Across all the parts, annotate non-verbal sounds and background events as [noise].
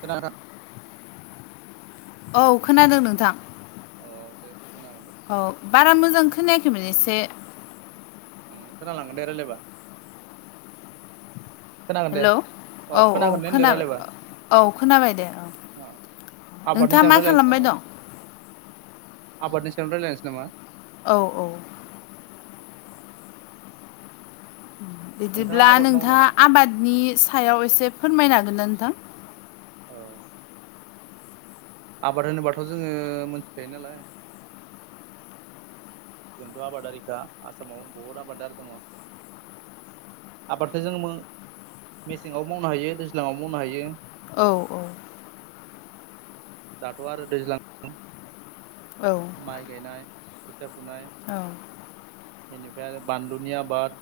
खोनादों औ खोनादों नोंथां अ दे बुंनो हागोन दे औ बारा मोजां खोनायाखैमोन एसे ओम खोना लांगोन दे रायलायबा खोनागोन दे हेल' औ अ औ खोनागोन दे होनदो खोनाबाय रायलायबा औ खोनाबाय दे औ अ आबादनि नोंथाङा सायाव मा रायलायनोसै खालामबाय नामा दं? आबादनि सायावनो रायज्लायनोसै नामा औ औ नोंथाङा बिदिब्ला आबाद मावो नोंथाङा नामा आबादनि सायाव एसे फोरमायनो हागोननाा नोंथां? औ आबाद होनोबाथ' जोङो मोनथिखायो नालाय जोंथ' आबादारिखा आसामाव बहुद आबादारि दङ आबादखौ जों मेसेङाव मावनो हायो दैज्लाङाव मावनो हायो। औ औ दाथ' आरो दैज्लां औ माइ गायनाय खोथिया फुनाय एनिफ्राय आरो बानलुनि आबाद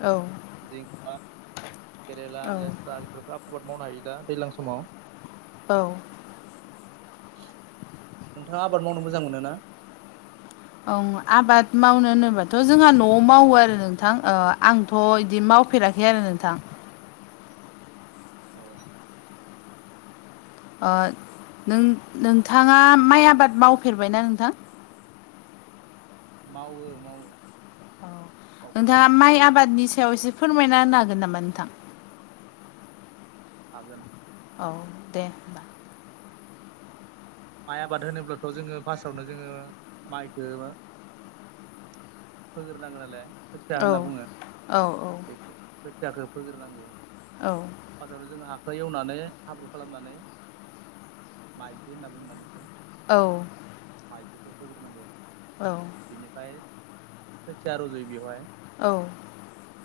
औ जिंखा केरेला औ लेस्रा बेफोरखौ आबाद मावनो हायो दा दैलां समाव। औ नोंथाङा आबाद मावनो मोजां मोनो ना? ओं आबाद मावनो होनोबाथ' जोंहा न'आव मावो आरो नोंथां आंथ' बिदि मावफेरा खै आरो नोंथां औ अ नों-नोंथाङा माइ आबाद मावफेरबायना नोंथां? मावो मावो औ मावबोनो नोंथाङा माइ आबादनि सायाव एसे फोरमायना होनो हागोन नामा नोंथां? हागोन औ दे होमबा माइ आबाद होनोब्लाथ' जोङो फासावनो जोङो माइखो फोग्रोनांगोन नालाय खोथिया औ होनना बुङो औ बेखो। खोथियाखौ फोग्रोनांगौ औ फास्टाआवनो जोङो हाखो एवनानै हाब्रु खालामनानै माइज्लि होनना बुंङोना बेखौ औ माइज्लिखौ फोग्रोनांगौ औ बिनिफ्राय खोथिया रज'यो बेवहाय औ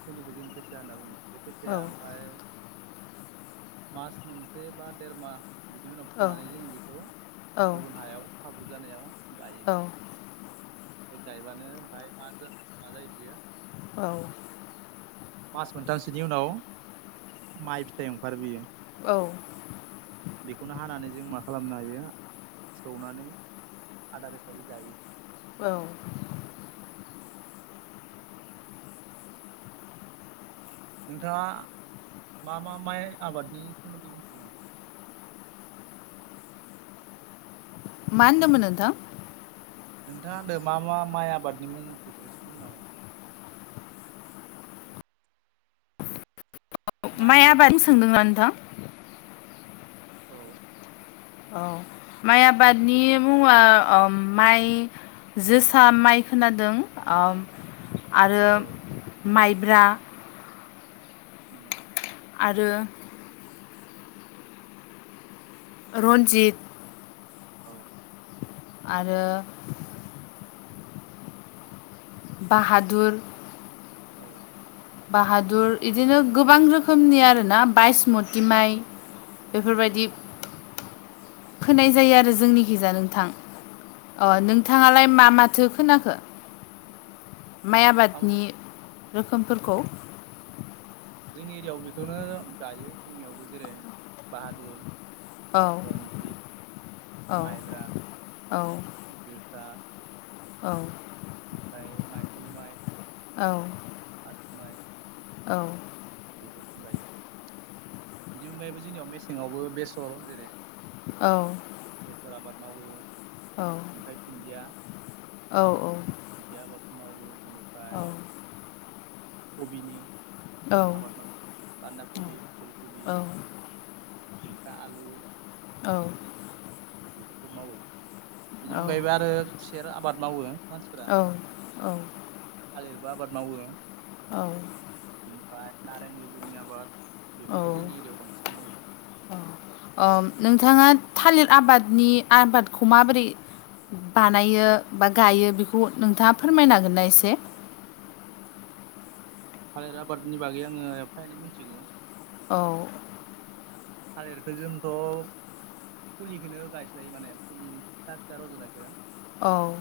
फुलिखौ जों खोथिया होनना बुङो बे खोथिया ओमफ्राय मास मोनसे बा देर माहा बिनि उनाव औ फुनानै जों बेखौ औ गुबुन हायाव हाब्रु जानायाव गायो बे गायबानो ओमफ्राय मा मा जायो बियो औ मास मोनथामसोनि उनाव माइ फिथाइ ओंखारो बियो औ बेखौनो हानानै जों मा खालामनो हायो सौनानै आदार हिसाबै जायो। औ नोंथाङा मा मा माइ आबादनि सोमोन्दै मिथिगौ नामा? मा होनदोंमोन नोंथां? नोंथाङा होदो मा मा माइ आबादनि मोनथिगो एसे बुंनो हागोन ना हायो नामा? माइ माइनि मुं आबादनि सोंदोंना नोंथां? औ औ माइ आबादनि मुङा ओ माइ जोसा माइ खोनादों ओम आरो औ माइब्रा [inaudible] आरो रन्जित औ आरो बाहादुर औ बाहादुर इदिनो गोबां रोखोमनि आरोना बायसमुथि माइ। बेफोरबायदि फोनाय जायो आरो जोंनि गिजा नोंथां। अ उम नोंथाङालाय मा माथो खोनाखो? माइ आं आबादनि रोखोमफोरखौ। जोंनि एरियायाव बेखौनो गायो जोंनियावबो जेरै बाहादुर। औ रन्जित औ माइब्रा जोसा। औ ओमफ्राय माइसालि माइ। औ औ बेफोरखौ गायो बिनि अनगायैबो जोंनियाव मेसेंआवबो बेसर जेरै औ बेसर आबाद मावो। औ ओमफ्राय धुन्दिया। औ औ बिदि आबादखौ मावो बिनिफ्राय कबिनि आबाद मावो बान्दा कबि फुल कबि बिनिफ्राय आलु औ बेफोरखौ मावो बेनि अनगायैबो आरो खुसेर आबाद मावो मानसि औ औ थालिरबो आबाद मावो। औ बिनिफ्राय नारें लेबुनि आबाद बेफोरखौ जोंनि एरियायाव बांसिन मावो। ओ नोंथाङा थालिर आबादनि आबादखौ माबोरै बानायो बा गायो बेखौ नोंथाङा फोरमायन हांगोनना एसे? थालिर आबादनि बागै आङो एफा एनै मिथिगौ। औ थालिरखौ जोंथ' फुलिखौनो गायस्लायो माने फुलि फिसा फिसा रज'नायखौ। औ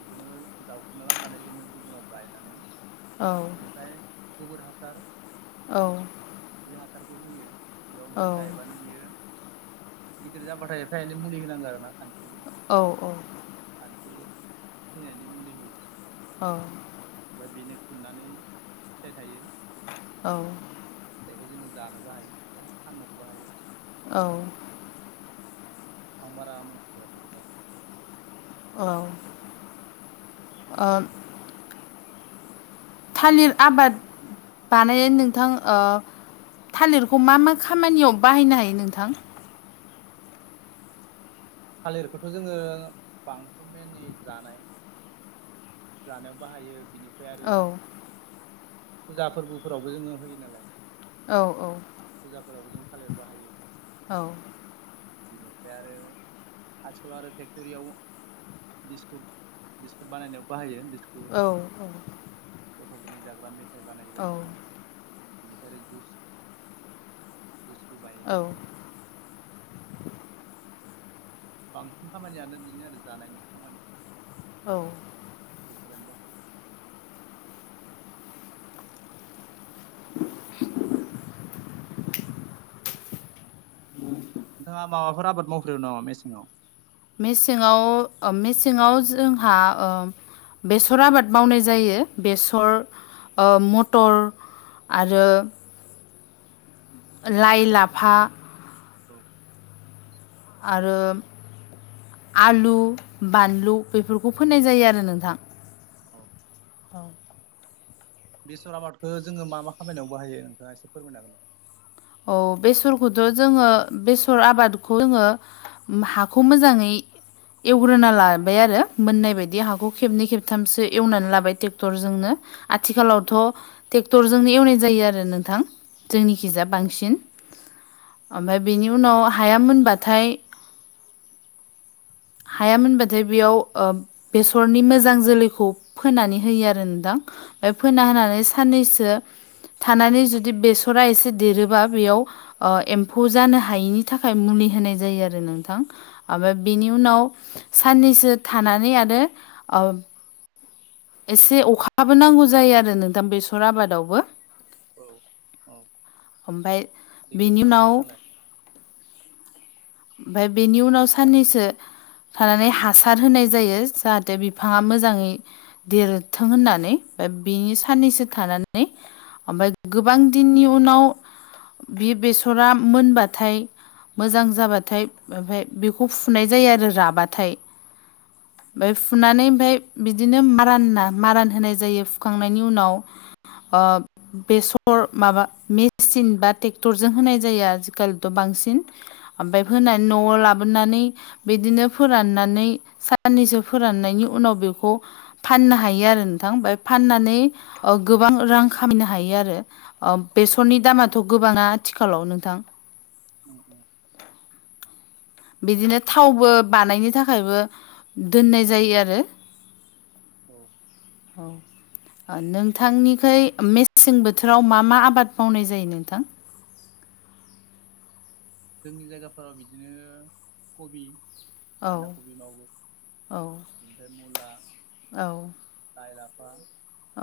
बेखौनो जावखुना लाबनानै जोङो गुबुनाव गायनानै औ बेनिफ्राय गोबोर हासार। औ बे हासारखौ होयो बेयाव औ ओमफ्राय गायबानो बियो। गिदिर जाबाथाय एफाय एनै मुलि होनांगौ आरो ना खानस्रिनि। औ औ खानस्रि थैनानै मुलि होयो। औ ओमफ्राय बेनो खुननानै फिथाइ थायो। औ फिथाइखौ जोङो जानोबो हायो आरो फाननोबो हायो। औ आं बारा मिथिफेराखै बिनि बागै। औ ओम थालिर आबाद बानायनाय नोंथां ओ थालिरखौ मा मा खामानियाव बाहायनो हायो नोंथां? थालिरखौथ' जोङो बांसिन बेबादि जानाय जानायाव बाहायो बिनिफ्राय आरो औ फुजा फोरबोफोरावबो जोङो होयो नालाय। औ औ फुजाफोरावबो जों थालिर बाहायो औ बेनिफ्राय आरो आथिखालाव आरो फेक्ट'रियाव बिस्कुट बिस्कुट बानायनायाव बाहायो बिस्कुट औ गथ'फोरनि जाग्रा मेथाइ बानायो बायदिसिना। बेनिफ्राय आरो जुस जुइसखौ बायनो औ मेसिनाव बांसिन खामानियानो बिदिनो आरो जानायनि खामानि औ औ बेफोरावनो बाहायो नोंथाङा माबाफोर आबाद मावग्रदों नामा मेसेंआव? मेसेङाव ओ मेसेङाव जोंहा ओ बेसर आबाद मावनाय जायो ओ बेसर मटर आरो लाइ लाफा औ आरो आलु बानलु बेफोरखौ फोननाय जायो आरो नोंथां। औ [inaudible] बेसर आबादखौ जोङो मा मा खामानियाव बाहायो नोंथाङा एसे फोरमायनो हागोन नामा? औ बेसरखौथ' जोङो बेसर आबादखौ जोङो हाखौ मोजाङै एवग्रोना लाबाय आरो मोननाय बायदि हाखौ खेबनै खेबथामसो एवनानै लाबाय ट्रेक्टरजोंनो। आथिखालावथ' ट्रेक्टरजोंनो एवनाय जायो आरो नोंथां जोंनिखिजाय सिन ओफाय बिनि उनाव हाया मोनबाथाय हाया मोनबाथाय बेयाव ओ बेसरनि मोजां जोलैखौ फोनानै होयो आरो नोंथां ओ फोना होनानै साननैसो थानानै जुदि बेसरा एसे देरो बा बेयाव ओ एमफौ जानो हायिनि थाखाय मुलि होनाय जायो आरो नोंथां। आमफाय बिनि उनाव साननैसो थानानै आरो एसे अखाबो नांगौ जायो आरो नोंथां बेसर आबादावबो औ औ ओमफाय दैखौथ' बेनि नांखागौ उनाव नालाय आमफाय बेनि उनाव साननैसो थानानै हासार होनाय जायो जाहाथे बिफाङा मोजाङै देरथों होननानै [inaudible] बिनि साननैसो औ थानानै नै ओमफाय गोबां दिननि उनाव बियो बेसरा मोनबाथाय मोजां जाबा थाय ओमफाय बेखौ फुनाय जायो आरो राबाथाय। ओमफाय औ फुनानै ओमफाय बिदिनो मारा होना मारान होनाय जायो फुखांनायनि उनाव ओ बेसर माबा मेसिन बा ट्रेक्टरजों होनाय जायो आजिखालिथ' बांसिन आमफाय होनानै औ न'वाव लाबोनानै बिदिनो फोराननानै साननैसो फोराननायनि उनाव बेखौ फाननो हायो आरो नोंथां ओमफ्राय फाननानै ओ गोबां रां खामायनो हायो आरो। अ बेसरनि औ दामाथ' गोबाङा आथिखालाव नोंथां उम उम बिदिनो थावबो बानायनो थाखायबो दोननाय जायो आरो औ औ ओ नोंथांनिखै मेसें बोथोराव मा मा आबाद मावनाय जायो नोंथां? जोंनि जायगाफोराव बिदिनो खबि औ बानदा खबि मावो औ ओमफाय मुला औ लाइ लाफा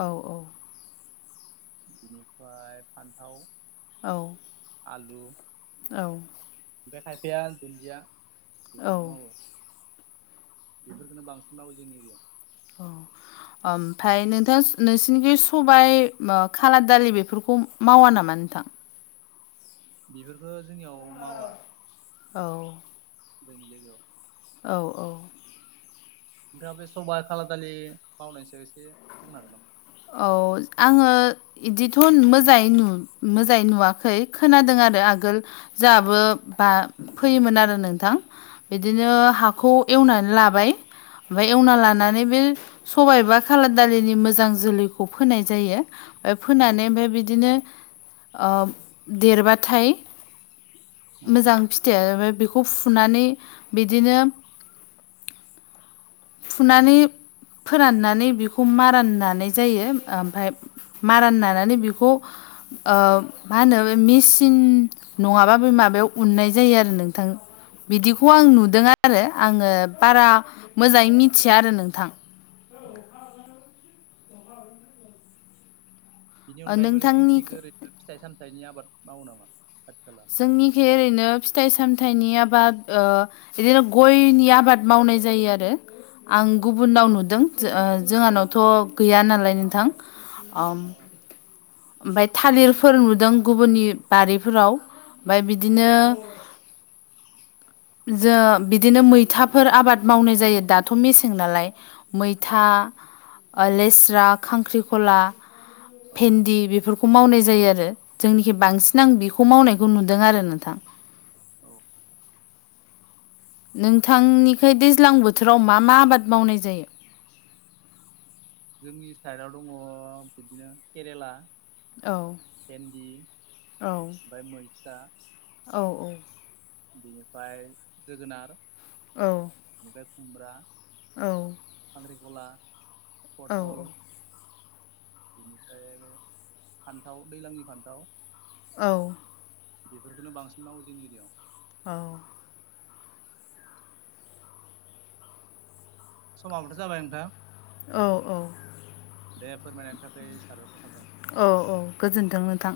औ औ बिनिफाय फानथाव औ आलु औ ओमफ्राय खायफाया दुन्दिया बेखौबो औ मावो बिफोरफोरखोनो बांसिन मावो जोंनि जों औ ओमफ्राय नोंथां नोंसोरनिखि बे सबाय मा खाला दालि बेफोरखौ मावा नामा नोंथां बिफोरफोरखो जोंनियाव मावा औ जोंनि जायगायाव औ औ नोंथाङा बे सबा खाला दालि मावनायनि सायाव एसे बुंनो हागोन नामा औ आंङो इदिथ' मोजाङै नु मोजाङै नुवाखै खोनादों आरो आगोल जोंहाबो बा फैयोमोन आरो नोंथां बिदिनो हाखौ एवनानै लाबाय ओमफाय एवना उम लानानै बे सबायाइबा एबा खाला दालिनि मोजां जोलैखौ फोनाय जायो ओ उम फोनानै ओमफाय बिदिनो ओब देरबाथाय उम मोजां फिथायाबो बेखौ फुनानै बिदिनो फुनानै फोराननानै बिखौ मारान नानाय जायो आ ओमफाय मारान नानानै बिखौ ओ मा होनो मिसिन नङाबा बे माबायाव उननाय जायो आरो नोंथां बिदिखौ आं नुदों आरो आङो बारा मोजाङै मिथिया आरो नोंथां औ बिनि अनगायैबो नोंसिनि थिग नोंथांनि ओरैनो फिथाइ सामथाइनि आबाद मावो नामा खाथि खाला जोंनिखि ओरैनो फिथाइ सामथाइनि आबाद ओ इदिनो गयनि आबाद मावनाय जायो आरो आं औ गुबुनाव नुदों जोंहानावथ' गैया नालाय नोंथां ओम औ ओमफाय थालिरफोर नुदों गुबुननि बारिफोराव ओमफाय औ बिदिनो जो बिदिनो मैथाफोर आबाद मावनाय जायो दाथ' मेसें नालाय औ मैथा ओ लेस्रा खांख्रिखला औ भेन्दि बिफोर खौ मावनाय जायो आरो जोंनिखि बांसिन आं बेखौ मावनायखौ नुदों आरो नोंथां औ नोंथांनिखै दैज्लां बोथोराव मा मा आबाद मावनाय जायो जोंनि साइडआव दङ बिदिनो केरेला औ भेन्दि ओमफाय मैथा औ औ बिनिफाय जोगोनार। औ बेनिफ्राय खुमब्रा औ खांखिखला औ पटल बेनिफ्राय आरो फान्थाव दैज्लांनि फान्थाव औ बेफोरखौनो बांसिन मावो जोंनि इरियाआव औ समाबोथ जाबाय नोंथां औ औ दे फोरमायनायनि थाखाय साबायखर थाबाय औ औ गोजोनथों नोंथां